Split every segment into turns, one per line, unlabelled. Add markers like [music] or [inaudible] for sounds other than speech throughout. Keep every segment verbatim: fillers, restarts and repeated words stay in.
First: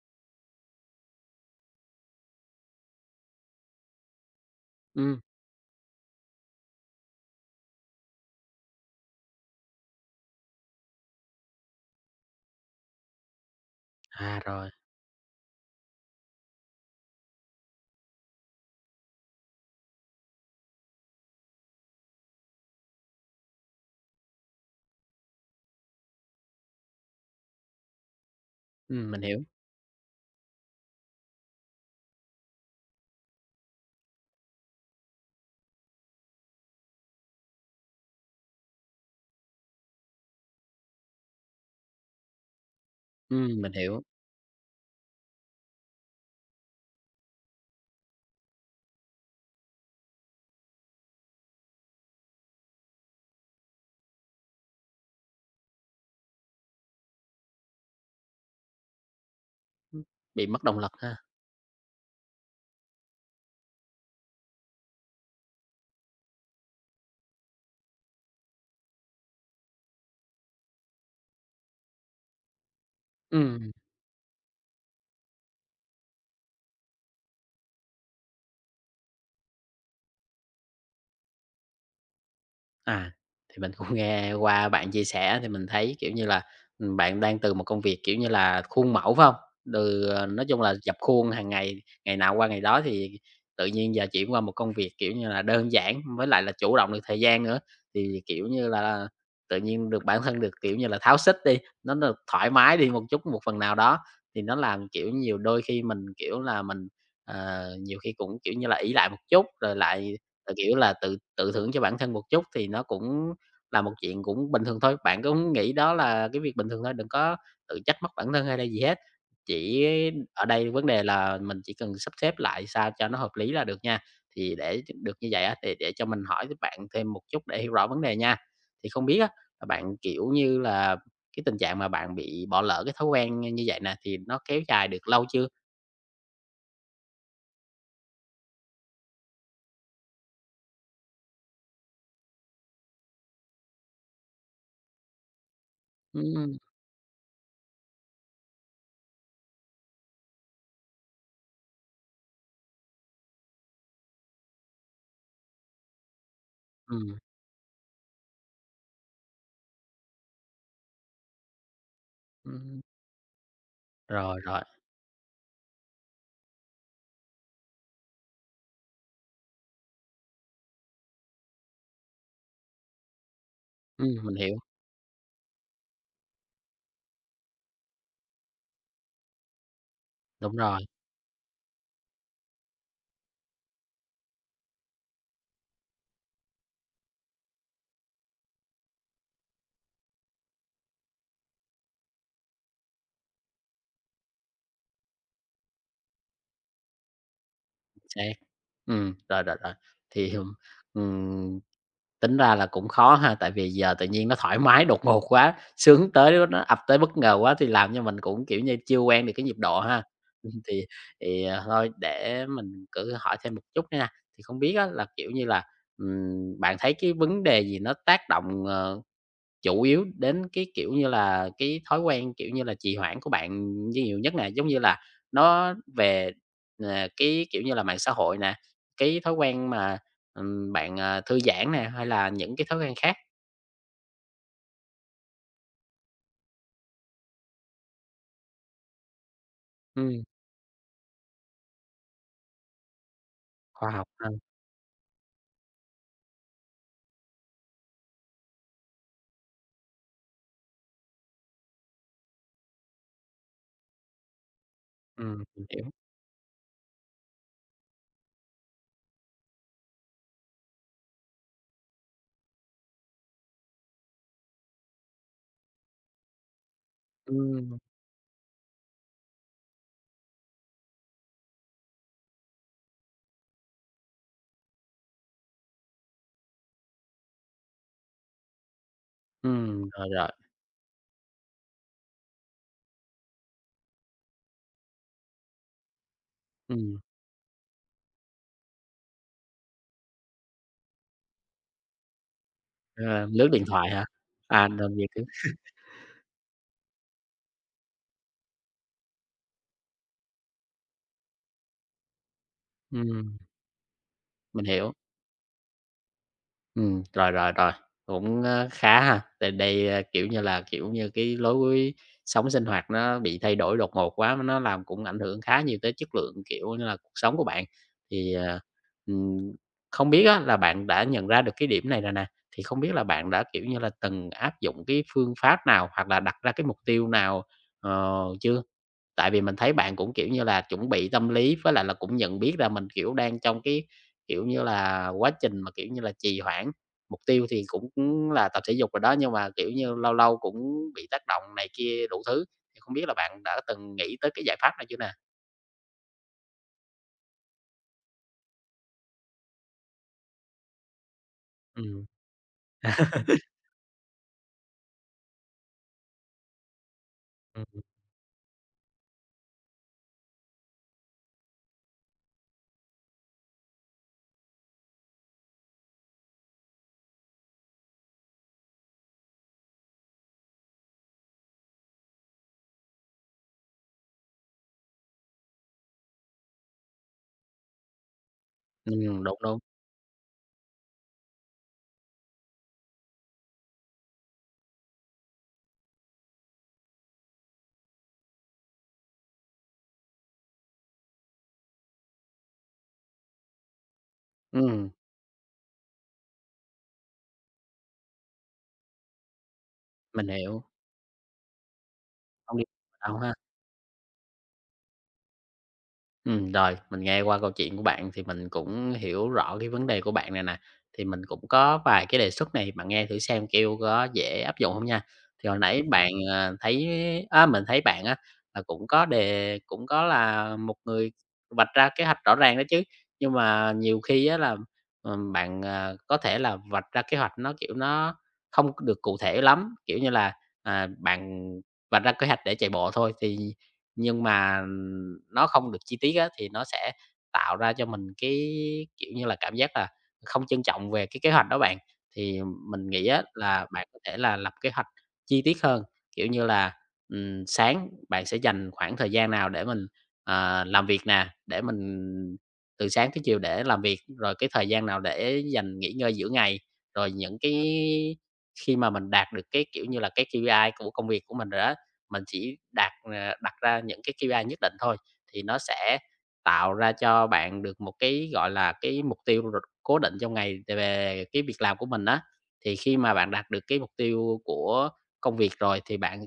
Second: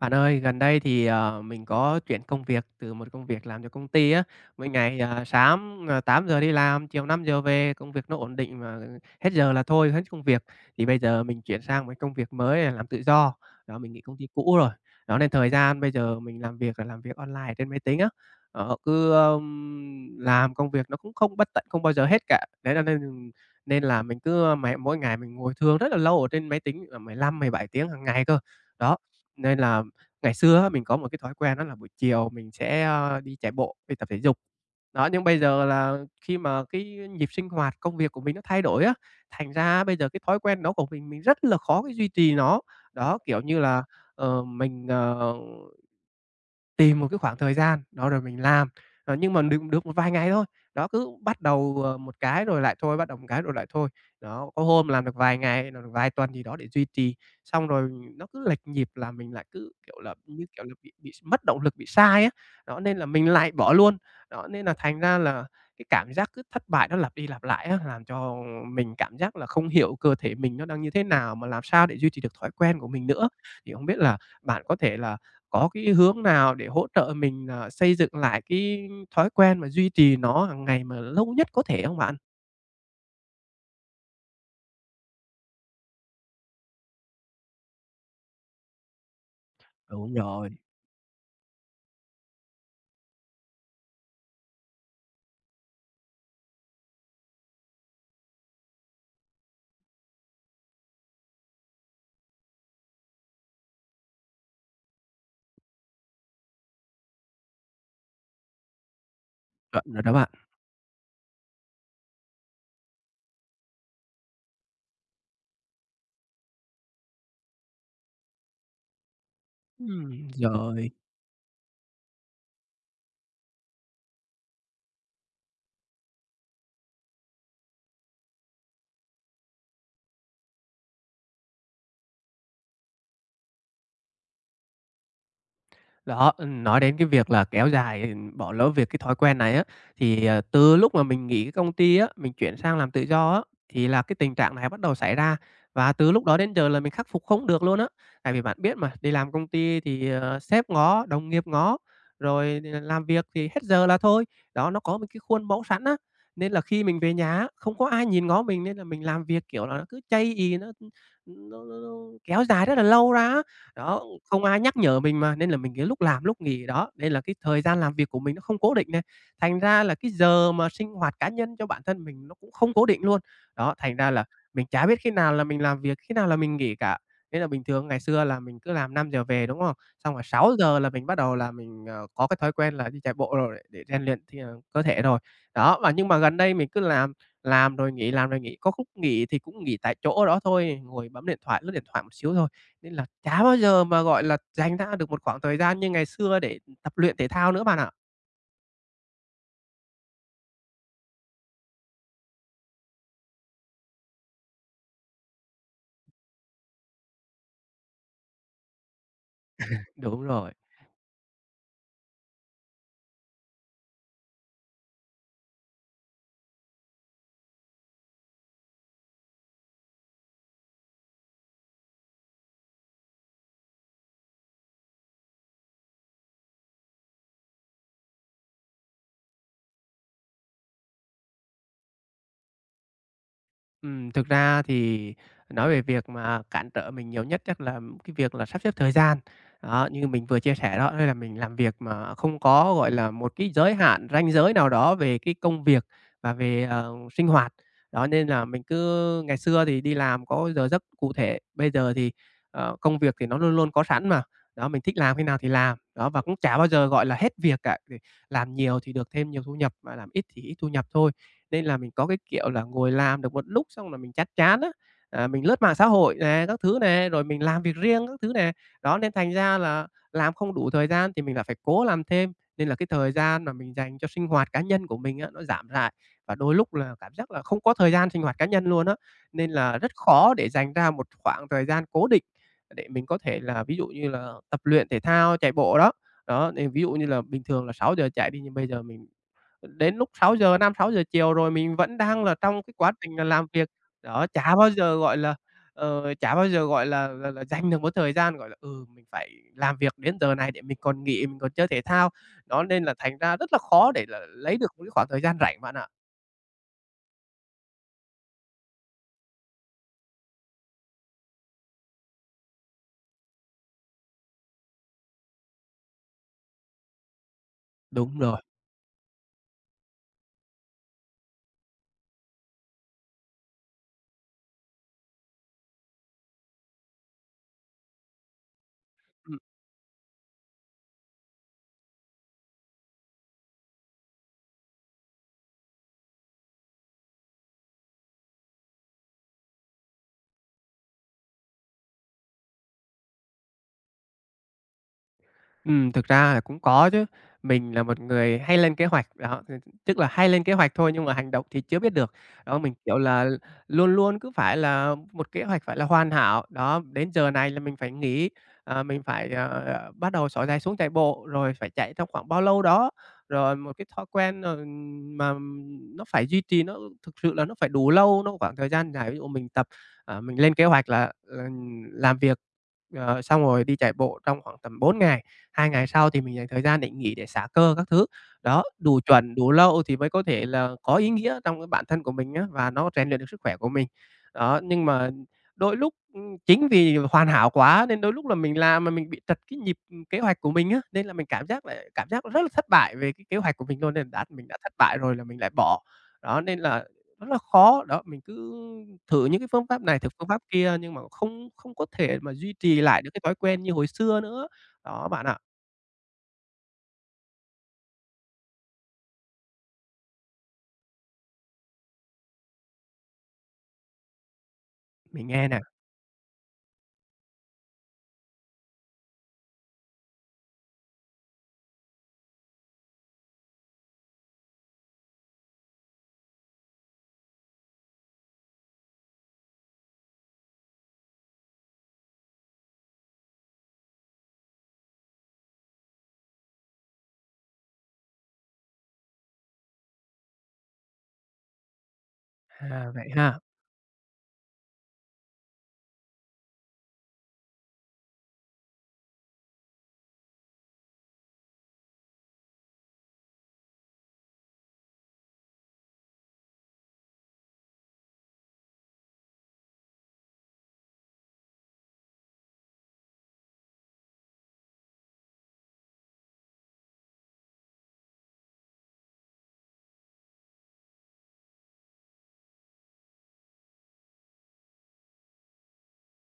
Bạn ơi, gần đây thì, ờ, mình có chuyển công việc từ một công việc làm cho công ty á. Mỗi ngày,
Ừm,
à, sáng, ờ, tám giờ đi làm, chiều năm giờ về, công việc nó ổn định mà hết giờ là thôi, hết công việc. Thì bây giờ mình chuyển sang một cái công việc mới là làm tự do, đó, mình nghỉ công ty
à,
cũ
rồi,
rồi. Đó, nên thời gian bây giờ mình làm việc là làm việc online trên máy tính á, ờ, cứ, ờm, làm công việc nó cũng không bất tận, không bao giờ hết cả. Đấy, là nên nên là mình cứ mày mỗi ngày mình ngồi thường rất là lâu ở trên máy tính, là mười lăm mười bảy tiếng hàng ngày cơ. Đó,
ừm, mình hiểu.
nên là ngày xưa á, mình có một cái thói quen đó là buổi chiều mình sẽ, ơ, đi chạy bộ, đi tập thể dục. Đó, nhưng bây giờ là khi mà cái nhịp sinh hoạt công việc của mình nó thay đổi á, thành ra bây giờ cái thói quen đó của mình mình rất là khó cái duy trì nó. Đó, kiểu
Ừm,
như
mình
là,
hiểu.
ờ, mình, ờ tìm một cái khoảng thời gian, đó, rồi mình làm, ờ, nhưng mà được được một vài ngày thôi. Đó, cứ bắt đầu, ờ, một cái rồi lại thôi, bắt đầu một cái rồi lại thôi. Đó, có hôm làm được vài ngày, làm được vài tuần gì đó để duy trì, xong rồi nó cứ lệch nhịp là mình lại cứ, kiểu
ừm,
là,
bị
như
mất
kiểu là,
động lực
bị bị
ha.
mất động lực, bị sai á. Đó, nên là mình lại bỏ luôn. Đó, nên là thành ra là cái cảm giác cứ thất bại nó lặp đi lặp lại á, làm cho mình cảm giác là không hiểu cơ thể mình nó đang như thế nào, mà làm sao để duy trì được thói quen của mình nữa.
Ừm,
Thì không biết là bạn có thể là có cái hướng nào để hỗ trợ mình, ờ, xây dựng lại cái thói quen mà duy trì nó hàng ngày mà lâu nhất có thể không bạn?
À, thì mình cũng [laughs] nghe qua bạn chia sẻ thì mình thấy, kiểu như là, ừm, bạn đang từ một công việc, kiểu như là, khuôn mẫu, phải hông? Từ,
Đúng
ờ, nói
rồi,
chung là dập khuôn hàng ngày, ngày nào qua ngày đó thì tự nhiên giờ chuyển qua một công việc, kiểu như là, đơn giản với lại là chủ động được thời gian nữa, thì, kiểu như là, tự nhiên được bản thân được, kiểu như là, tháo xích đi, nó được thoải mái đi một chút, một phần nào đó, thì nó làm, kiểu, nhiều đôi khi mình, kiểu là, mình, ờ, nhiều khi cũng, kiểu như là, ỷ lại một chút rồi
chuẩn rồi đó
lại
bạn.
là, kiểu là, tự tự thưởng cho bản thân một chút thì nó cũng là một chuyện cũng bình thường thôi, bạn cũng nghĩ đó là cái việc bình thường thôi, đừng có tự trách móc bản thân hay là gì hết. Chỉ
Ừm,
ở đây vấn
rồi.
đề là mình chỉ cần sắp xếp lại sao cho nó hợp lý là được nha. Thì để được như vậy á, thì để cho mình hỏi với bạn thêm một chút để hiểu rõ vấn đề nha. Thì không biết á, là bạn, kiểu như là, cái tình trạng mà bạn bị bỏ lỡ cái thói quen như vậy nè, thì nó kéo dài được lâu chưa?
Đó, ừm, nói đến cái việc là kéo dài, ừm, bỏ lỡ việc cái thói quen này á, thì, ờ, từ lúc mà mình nghỉ cái công ty á, mình chuyển sang làm tự do á, thì là cái tình trạng này bắt đầu xảy ra. Và từ lúc đó đến
Ừm,
giờ là mình khắc phục không được luôn á. Tại vì bạn biết mà, đi làm công ty thì, ờ, sếp ngó, đồng nghiệp ngó, rồi ờ, làm việc thì hết giờ là thôi. Đó, nó có một cái khuôn mẫu sẵn á, nên là khi mình về
ừm,
nhà á, không có ai nhìn ngó mình nên là mình làm việc, kiểu là, nó cứ chây ỳ, nó, nó nó nó kéo dài rất
ừm,
là lâu ra á. Đó,
Rồi,
không ai
rồi.
nhắc nhở mình mà, nên là mình cái lúc làm lúc nghỉ đó, nên là cái thời gian làm việc của mình nó không cố định này, thành ra là cái giờ mà sinh hoạt cá nhân cho bản thân mình nó cũng không cố định luôn. Đó, thành
Ừm,
ra là
mình hiểu.
mình chả biết khi nào là mình làm việc, khi nào là mình nghỉ cả. Nên là bình thường ngày xưa là mình cứ làm năm giờ về, đúng không? Xong rồi sáu
Đúng
giờ
rồi.
là mình bắt đầu là mình, ờ, có cái thói quen là đi chạy bộ rồi để để rèn luyện thì, ờ, cơ thể rồi. Đó, và nhưng mà gần đây mình cứ làm làm rồi nghỉ, làm rồi nghỉ, có khúc nghỉ thì cũng nghỉ tại chỗ đó thôi, ngồi bấm điện thoại, lướt điện thoại một xíu thôi. Nên là chả bao giờ mà, gọi là, dành ra được một khoảng thời gian như ngày xưa để tập luyện thể thao nữa bạn ạ.
Xác. Ừm, rồi, rồi, rồi. Thì, ừm, tính ra là cũng khó ha, tại vì giờ tự nhiên nó thoải mái đột ngột quá, sướng tới nó nó ập tới bất ngờ quá thì làm cho mình cũng, kiểu như, chưa quen được cái nhịp độ ha.
Đúng
Ừm,
rồi.
thì thì, ờ, Thôi để mình cứ hỏi thêm một chút nữa nha, thì không biết á là, kiểu như là, ừm, bạn thấy cái vấn đề gì nó tác động, ờ chủ yếu đến cái, kiểu như là, cái thói quen, kiểu như là, trì hoãn của bạn nhiều nhất nè, giống như là, nó về, ờ, cái, kiểu như là, mạng xã hội nè, cái thói quen mà, ừm, bạn, ờ, thư giãn nè, hay là những cái thói quen khác?
Ừm, thực ra thì nói về việc mà cản trở mình nhiều nhất chắc là cái việc là sắp xếp thời gian. Đó, như
Ừm,
mình vừa chia sẻ đó, nên là mình làm việc mà không có, gọi là, một cái giới
Khoa
hạn,
học ha.
ranh giới nào đó về cái công việc và về, ờ, sinh hoạt. Đó, nên là mình cứ ngày xưa thì đi làm có giờ giấc cụ thể, bây giờ thì, ờ, công việc thì nó luôn luôn có sẵn mà. Đó, mình thích làm khi nào
Ừm,
thì
mình
làm,
hiểu.
đó, và cũng chả bao giờ, gọi là, hết việc cả. Làm nhiều thì được thêm nhiều thu nhập mà làm ít thì ít thu nhập thôi. Nên là mình có cái kiểu là ngồi làm được một lúc xong là mình chán chán á, à, mình lướt mạng xã hội nè, các thứ nè, rồi mình làm việc
Ừm,
riêng các thứ nè. Đó, nên thành ra là làm không đủ thời gian thì mình lại phải cố làm thêm, nên là cái thời gian mà mình dành cho sinh hoạt cá nhân của mình á, nó giảm lại và đôi lúc là cảm giác là không có thời gian sinh hoạt cá nhân luôn á. Nên là
ừm,
rất
Rồi, rồi.
khó để dành ra một khoảng thời gian cố định để mình có thể là ví dụ như là tập luyện thể thao, chạy bộ đó. Đó, thì ví dụ
Ừm,
như là bình thường là sáu giờ chạy đi, nhưng bây giờ mình đến lúc sáu giờ năm sáu giờ chiều rồi mình vẫn đang là trong cái quá trình là
ờ,
làm
Lướt điện
việc.
thoại hả?
Đó, chả
À,
bao
làm
giờ,
việc
gọi
á.
là, ờ, chả bao giờ, gọi là là là, dành được một thời gian, gọi là, ừ, mình phải làm việc đến giờ này để mình còn nghỉ, mình còn chơi thể thao. Đó, nên là thành ra rất là khó để là lấy
Mình
được một cái
hiểu.
khoảng thời gian rảnh bạn ạ.
Ừ, rồi, rồi, rồi, cũng, ơ, khá ha. Tại đây, a, kiểu như là, kiểu như, cái lối sống sinh hoạt nó bị thay đổi đột ngột quá, nó làm cũng ảnh hưởng khá nhiều tới chất lượng, kiểu như là, cuộc sống của bạn.
Đúng
Thì,
rồi.
à, ừm, không biết á là bạn đã nhận ra được cái điểm này rồi nè, thì không biết là bạn đã, kiểu như là, từng áp dụng cái phương pháp nào hoặc là đặt ra cái mục tiêu nào, ờ, chưa? Tại vì mình thấy bạn cũng, kiểu như là, chuẩn bị tâm lý với lại là cũng nhận biết là mình, kiểu, đang trong cái kiểu như là, quá trình mà, kiểu như là, trì hoãn mục tiêu thì cũng là tập thể dục rồi đó, nhưng mà, kiểu như, lâu lâu cũng bị tác động này kia đủ thứ, thì không biết là bạn đã từng nghĩ tới cái giải pháp này chưa nè?
Ừm, thực ra là cũng có chứ. Mình là một người hay lên kế hoạch, đó, t tức là hay lên kế hoạch thôi nhưng mà hành động thì chưa biết
Ừm.
được. Đó, mình, kiểu là, luôn luôn cứ phải là một kế hoạch phải là hoàn hảo. Đó, đến giờ này là
Ừm.
mình phải nghỉ, ờ, mình phải, à, ờ, bắt đầu xỏ giày xuống chạy bộ, rồi phải chạy trong khoảng bao lâu đó. Rồi một cái thói quen, ờ, mà nó phải duy trì, nó thực sự là nó phải đủ lâu, nó khoảng thời gian dài. Ví dụ mình tập, ờ, mình lên kế hoạch là, ờ, làm việc, ờ, xong rồi đi chạy bộ trong khoảng tầm bốn ngày, hai ngày sau thì mình dành thời gian để nghỉ, để xả cơ các thứ. Đó, đủ
Ừm,
chuẩn,
đúng,
đủ
đúng.
lâu thì mới có thể là có ý nghĩa trong cái bản thân của mình á, và nó rèn luyện được sức khỏe của mình. Đó, nhưng mà đôi lúc, ừm, chính vì hoàn hảo quá nên đôi lúc là mình làm mà mình bị trật cái nhịp, ừm, kế hoạch của mình á, nên là mình cảm giác lại cảm giác rất là thất bại về cái kế hoạch của mình luôn, nên đã mình đã thất
Ừm,
bại rồi là mình lại bỏ. Đó, nên là rất là khó. Đó, mình cứ thử những cái phương pháp này, thử
mình
phương pháp
hiểu,
kia nhưng mà không không có thể mà duy
không đi
trì lại được
đâu
cái
ha.
thói quen như hồi xưa nữa. Đó bạn ạ.
Ừm, rồi, mình nghe qua câu chuyện của bạn thì mình cũng hiểu rõ cái vấn đề của bạn này nè, thì mình cũng có vài cái đề xuất này, bạn nghe thử xem, kêu có dễ áp dụng không nha.
Mình
Thì
nghe
hồi
nè.
nãy bạn, ờ, thấy á, mình thấy bạn á, là cũng có đề cũng có là một người vạch ra kế hoạch rõ ràng đó chứ, nhưng mà nhiều khi á là, ừm, bạn, ờ, có thể là vạch ra kế hoạch nó, kiểu, nó không được cụ thể lắm, kiểu như là, à, bạn vạch ra kế hoạch để chạy bộ thôi thì nhưng mà, nó không được chi tiết á, thì nó sẽ tạo ra cho mình cái, kiểu như là, cảm giác là không trân trọng về cái kế hoạch đó bạn. Thì mình
À,
nghĩ
vậy
á
ha.
là bạn có thể là lập kế hoạch chi tiết hơn, kiểu như là, ừm, sáng bạn sẽ dành khoảng thời gian nào để mình, ờ, làm việc nè, để mình từ sáng tới chiều để làm việc, rồi cái thời gian nào để dành nghỉ ngơi giữa ngày. Rồi những cái khi mà mình đạt được cái, kiểu như là, cái kây pi ai của công việc của mình rồi đó mình chỉ đạt, ờ, đặt ra những cái ca pê i nhất định thôi, thì nó sẽ tạo ra cho bạn được một cái, gọi là, cái mục tiêu r cố định trong ngày về cái việc làm của mình á. Thì khi mà bạn đạt được cái mục tiêu của công việc rồi thì bạn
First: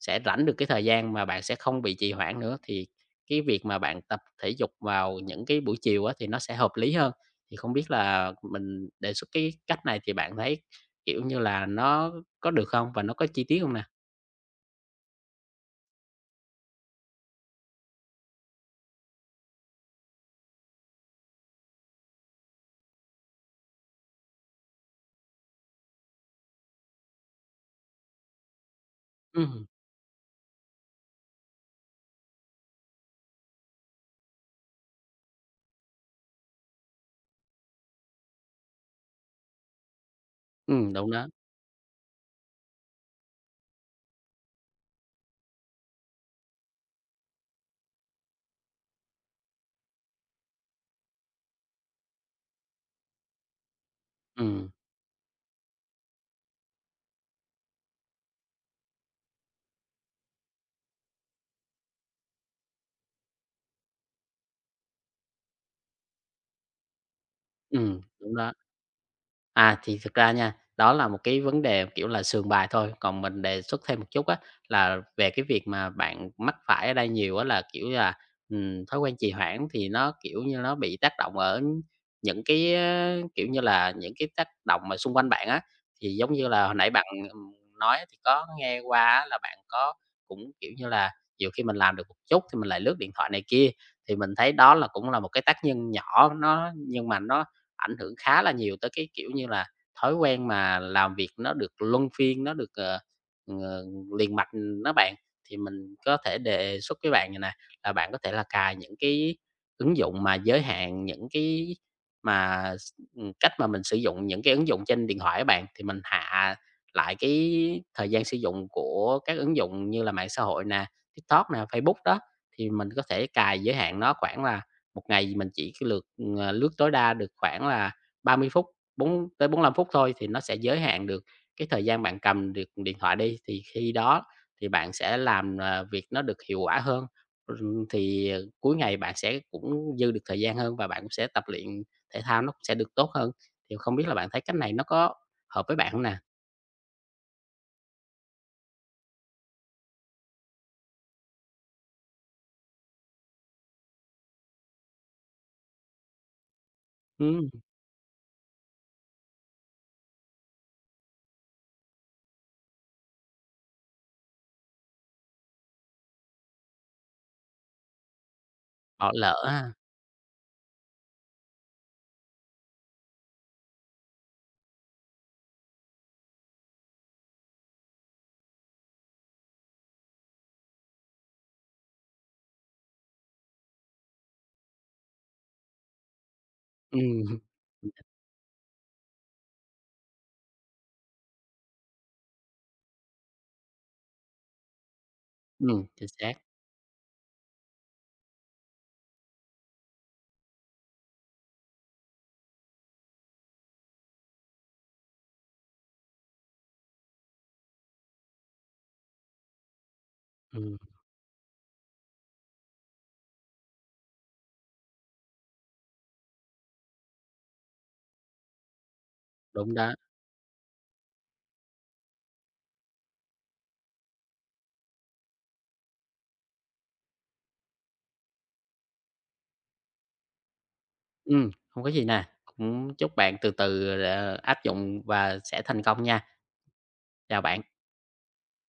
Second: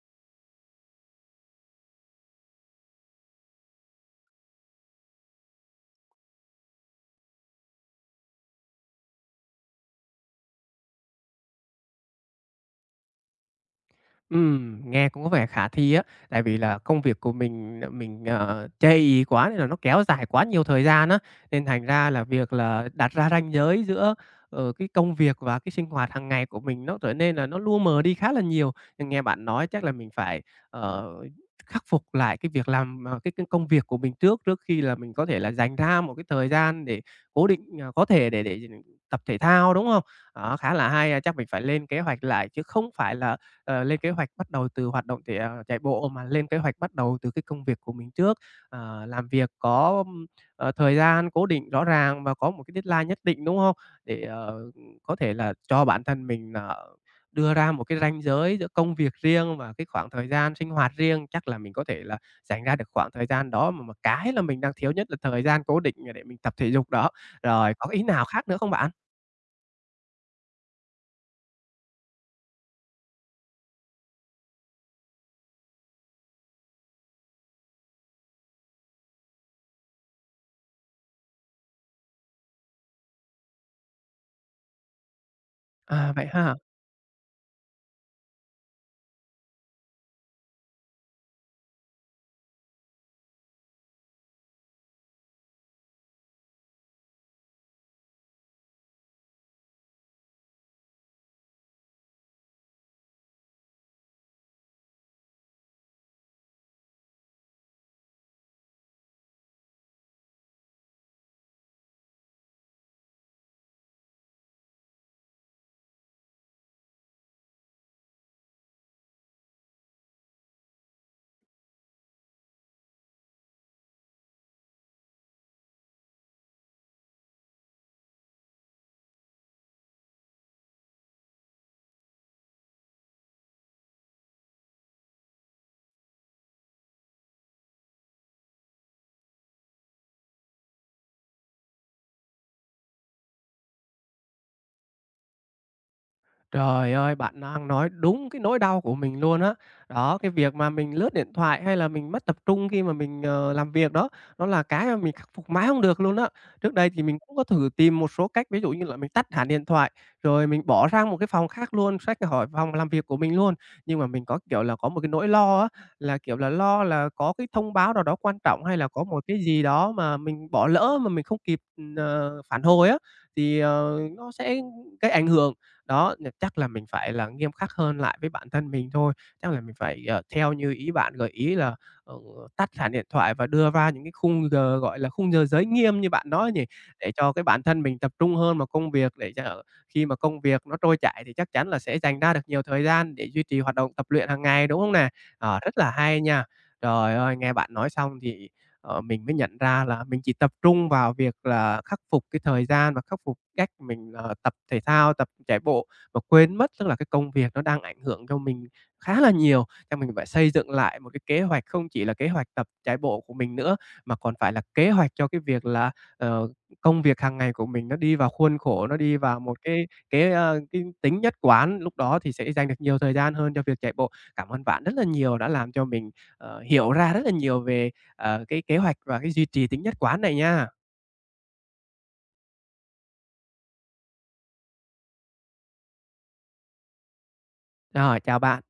sẽ rảnh được cái thời gian mà bạn sẽ không bị trì hoãn nữa, thì cái việc mà bạn tập thể dục vào những cái buổi chiều á thì nó sẽ hợp lý hơn. Thì không biết là mình đề xuất cái cách này thì bạn thấy, kiểu như là, nó có được không và nó có chi tiết không nè?
Ừm, nghe cũng có vẻ khả thi á, tại vì là công việc của mình ờ, mình, ờ, chây ỳ quá nên là nó kéo dài quá nhiều thời gian á, nên thành ra là việc là đặt ra ranh giới giữa, ờ, cái công việc và cái sinh hoạt hàng ngày của mình nó trở nên là nó lu mờ đi khá là nhiều. Nhưng nghe bạn
Ừm,
nói chắc là mình phải, ờ, khắc phục lại cái việc làm, ờ, cái cái công việc của mình trước, trước khi là mình có thể là dành ra một cái thời gian để cố định, ờ, có thể để để ừ, tập thể thao, đúng không? Đó, khá là
ừm, Đúng
hay, à,
đó.
chắc mình phải lên kế hoạch lại chứ không phải là ờ, lên kế hoạch bắt đầu từ hoạt động thể à, chạy bộ mà lên kế hoạch bắt đầu từ cái công việc của mình trước, ờ, làm việc có, ưm, ờ, thời gian cố định rõ ràng và có một cái deadline nhất định, đúng không? Để,
Ừm,
ờ, có thể là cho bản thân mình là đưa ra một cái ranh giới giữa công việc riêng và cái khoảng thời gian sinh hoạt riêng. Chắc là mình có thể là dành ra được khoảng thời gian đó, mà mà cái là mình đang thiếu nhất là thời gian cố định để mình tập thể dục đó. Rồi, có
ừm,
ý nào
Đúng
khác
đó.
nữa không bạn?
À, thì thực ra nha, đó là một cái vấn đề, kiểu là, sườn bài thôi, còn mình đề xuất thêm một chút á, là về cái việc mà bạn mắc phải ở đây nhiều á là, kiểu là, ừm, thói quen trì hoãn thì nó, kiểu như, nó bị tác động ở những cái, á, kiểu như là, những cái tác động mà xung quanh bạn á. Thì
À, vậy
giống như
ha.
là hồi nãy bạn, ừm, nói thì có nghe qua á là bạn có cũng, kiểu như là, nhiều khi mình làm được một chút thì mình lại lướt điện thoại này kia, thì mình thấy đó là cũng là một cái tác nhân nhỏ nó nhưng mà nó ảnh hưởng khá là nhiều tới cái, kiểu như là, thói quen mà làm việc nó được luân phiên, nó được, ờ, ờ, liền mạch đó bạn. Thì mình có thể đề xuất với bạn như này là bạn có thể là cài những cái ứng dụng mà giới hạn những cái mà s ừm, cách mà mình sử dụng những cái ứng dụng trên điện thoại của bạn, thì mình hạ lại cái thời gian sử dụng của các ứng dụng như là mạng xã hội nè, TikTok nè, Facebook đó, thì mình có thể cài giới hạn nó khoảng là một ngày mình chỉ lượt Ờ, lướt tối đa được khoảng là ba mươi phút, bốn tới bốn lăm phút thôi thì nó sẽ giới hạn được cái thời gian bạn cầm được điện thoại đi, thì khi đó thì bạn sẽ làm, à, việc nó được hiệu quả hơn. Ừm, thì, ờ, cuối ngày bạn sẽ cũng dư được thời gian hơn và bạn cũng sẽ tập luyện thể thao nó cũng sẽ được tốt hơn. Thì không biết là bạn thấy cách này nó có hợp với bạn không nè?
Trời ơi, bạn đang nói đúng cái nỗi đau của mình luôn á. Đó, cái việc mà mình lướt điện thoại hay là mình mất tập trung khi mà mình, ờ, làm việc đó, nó là cái mà mình khắc phục mãi không được luôn á. Trước đây thì mình cũng có
Ừm,
thử tìm một số cách, ví dụ như là mình tắt hẳn điện thoại, rồi mình bỏ sang một cái phòng khác luôn, xách khỏi phòng làm việc của mình luôn. Nhưng mà mình có, kiểu là, có một cái nỗi lo á, là, kiểu là, lo là có cái thông báo nào đó quan trọng hay là có
Bỏ
một
lỡ
cái gì
ha.
đó mà mình bỏ lỡ mà mình không kịp, ờ, phản hồi á, thì, ờ, nó sẽ gây ảnh hưởng đó, nh chắc là mình phải là nghiêm khắc hơn lại với bản thân mình thôi. Chắc là mình phải, ờ, theo như ý bạn gợi ý là, ờ, tắt hẳn điện thoại và đưa ra những cái khung giờ, gọi là, khung giờ giới nghiêm như bạn nói nhỉ, để
Ừm,
cho
[laughs]
cái bản thân mình tập trung hơn vào công việc, để cho khi mà công việc nó trôi chảy thì chắc chắn là sẽ dành ra được nhiều thời gian để duy trì hoạt động tập luyện hàng ngày, đúng không nè? Ờ, rất
ừm,
là
chính
hay
xác.
nha. Trời ơi, nghe bạn nói xong thì ờ, mình mới nhận ra là mình chỉ tập trung vào việc là khắc phục cái thời gian và khắc phục cách mình, ờ, tập thể thao, tập chạy bộ và quên mất tức là cái công việc nó đang ảnh hưởng cho mình khá là nhiều. Chắc mình phải xây dựng
Ừm,
lại một cái kế hoạch không chỉ là kế hoạch tập chạy bộ của mình nữa, mà còn phải là kế hoạch cho cái việc là, ờ, công việc hàng ngày của mình nó đi vào khuôn khổ, nó đi vào một
Đúng
cái
đó.
cái, ơ, cái tính nhất quán, lúc đó thì sẽ dành được nhiều thời gian hơn cho việc chạy bộ. Cảm ơn bạn rất là nhiều đã làm cho mình, ờ, hiểu ra rất là nhiều về ờ, cái kế hoạch và cái duy trì tính nhất quán này nha.
Ừm, hông có gì nè, cũng chúc bạn từ từ, ờ, áp dụng và sẽ thành công nha. Chào bạn.
Rồi, chào bạn.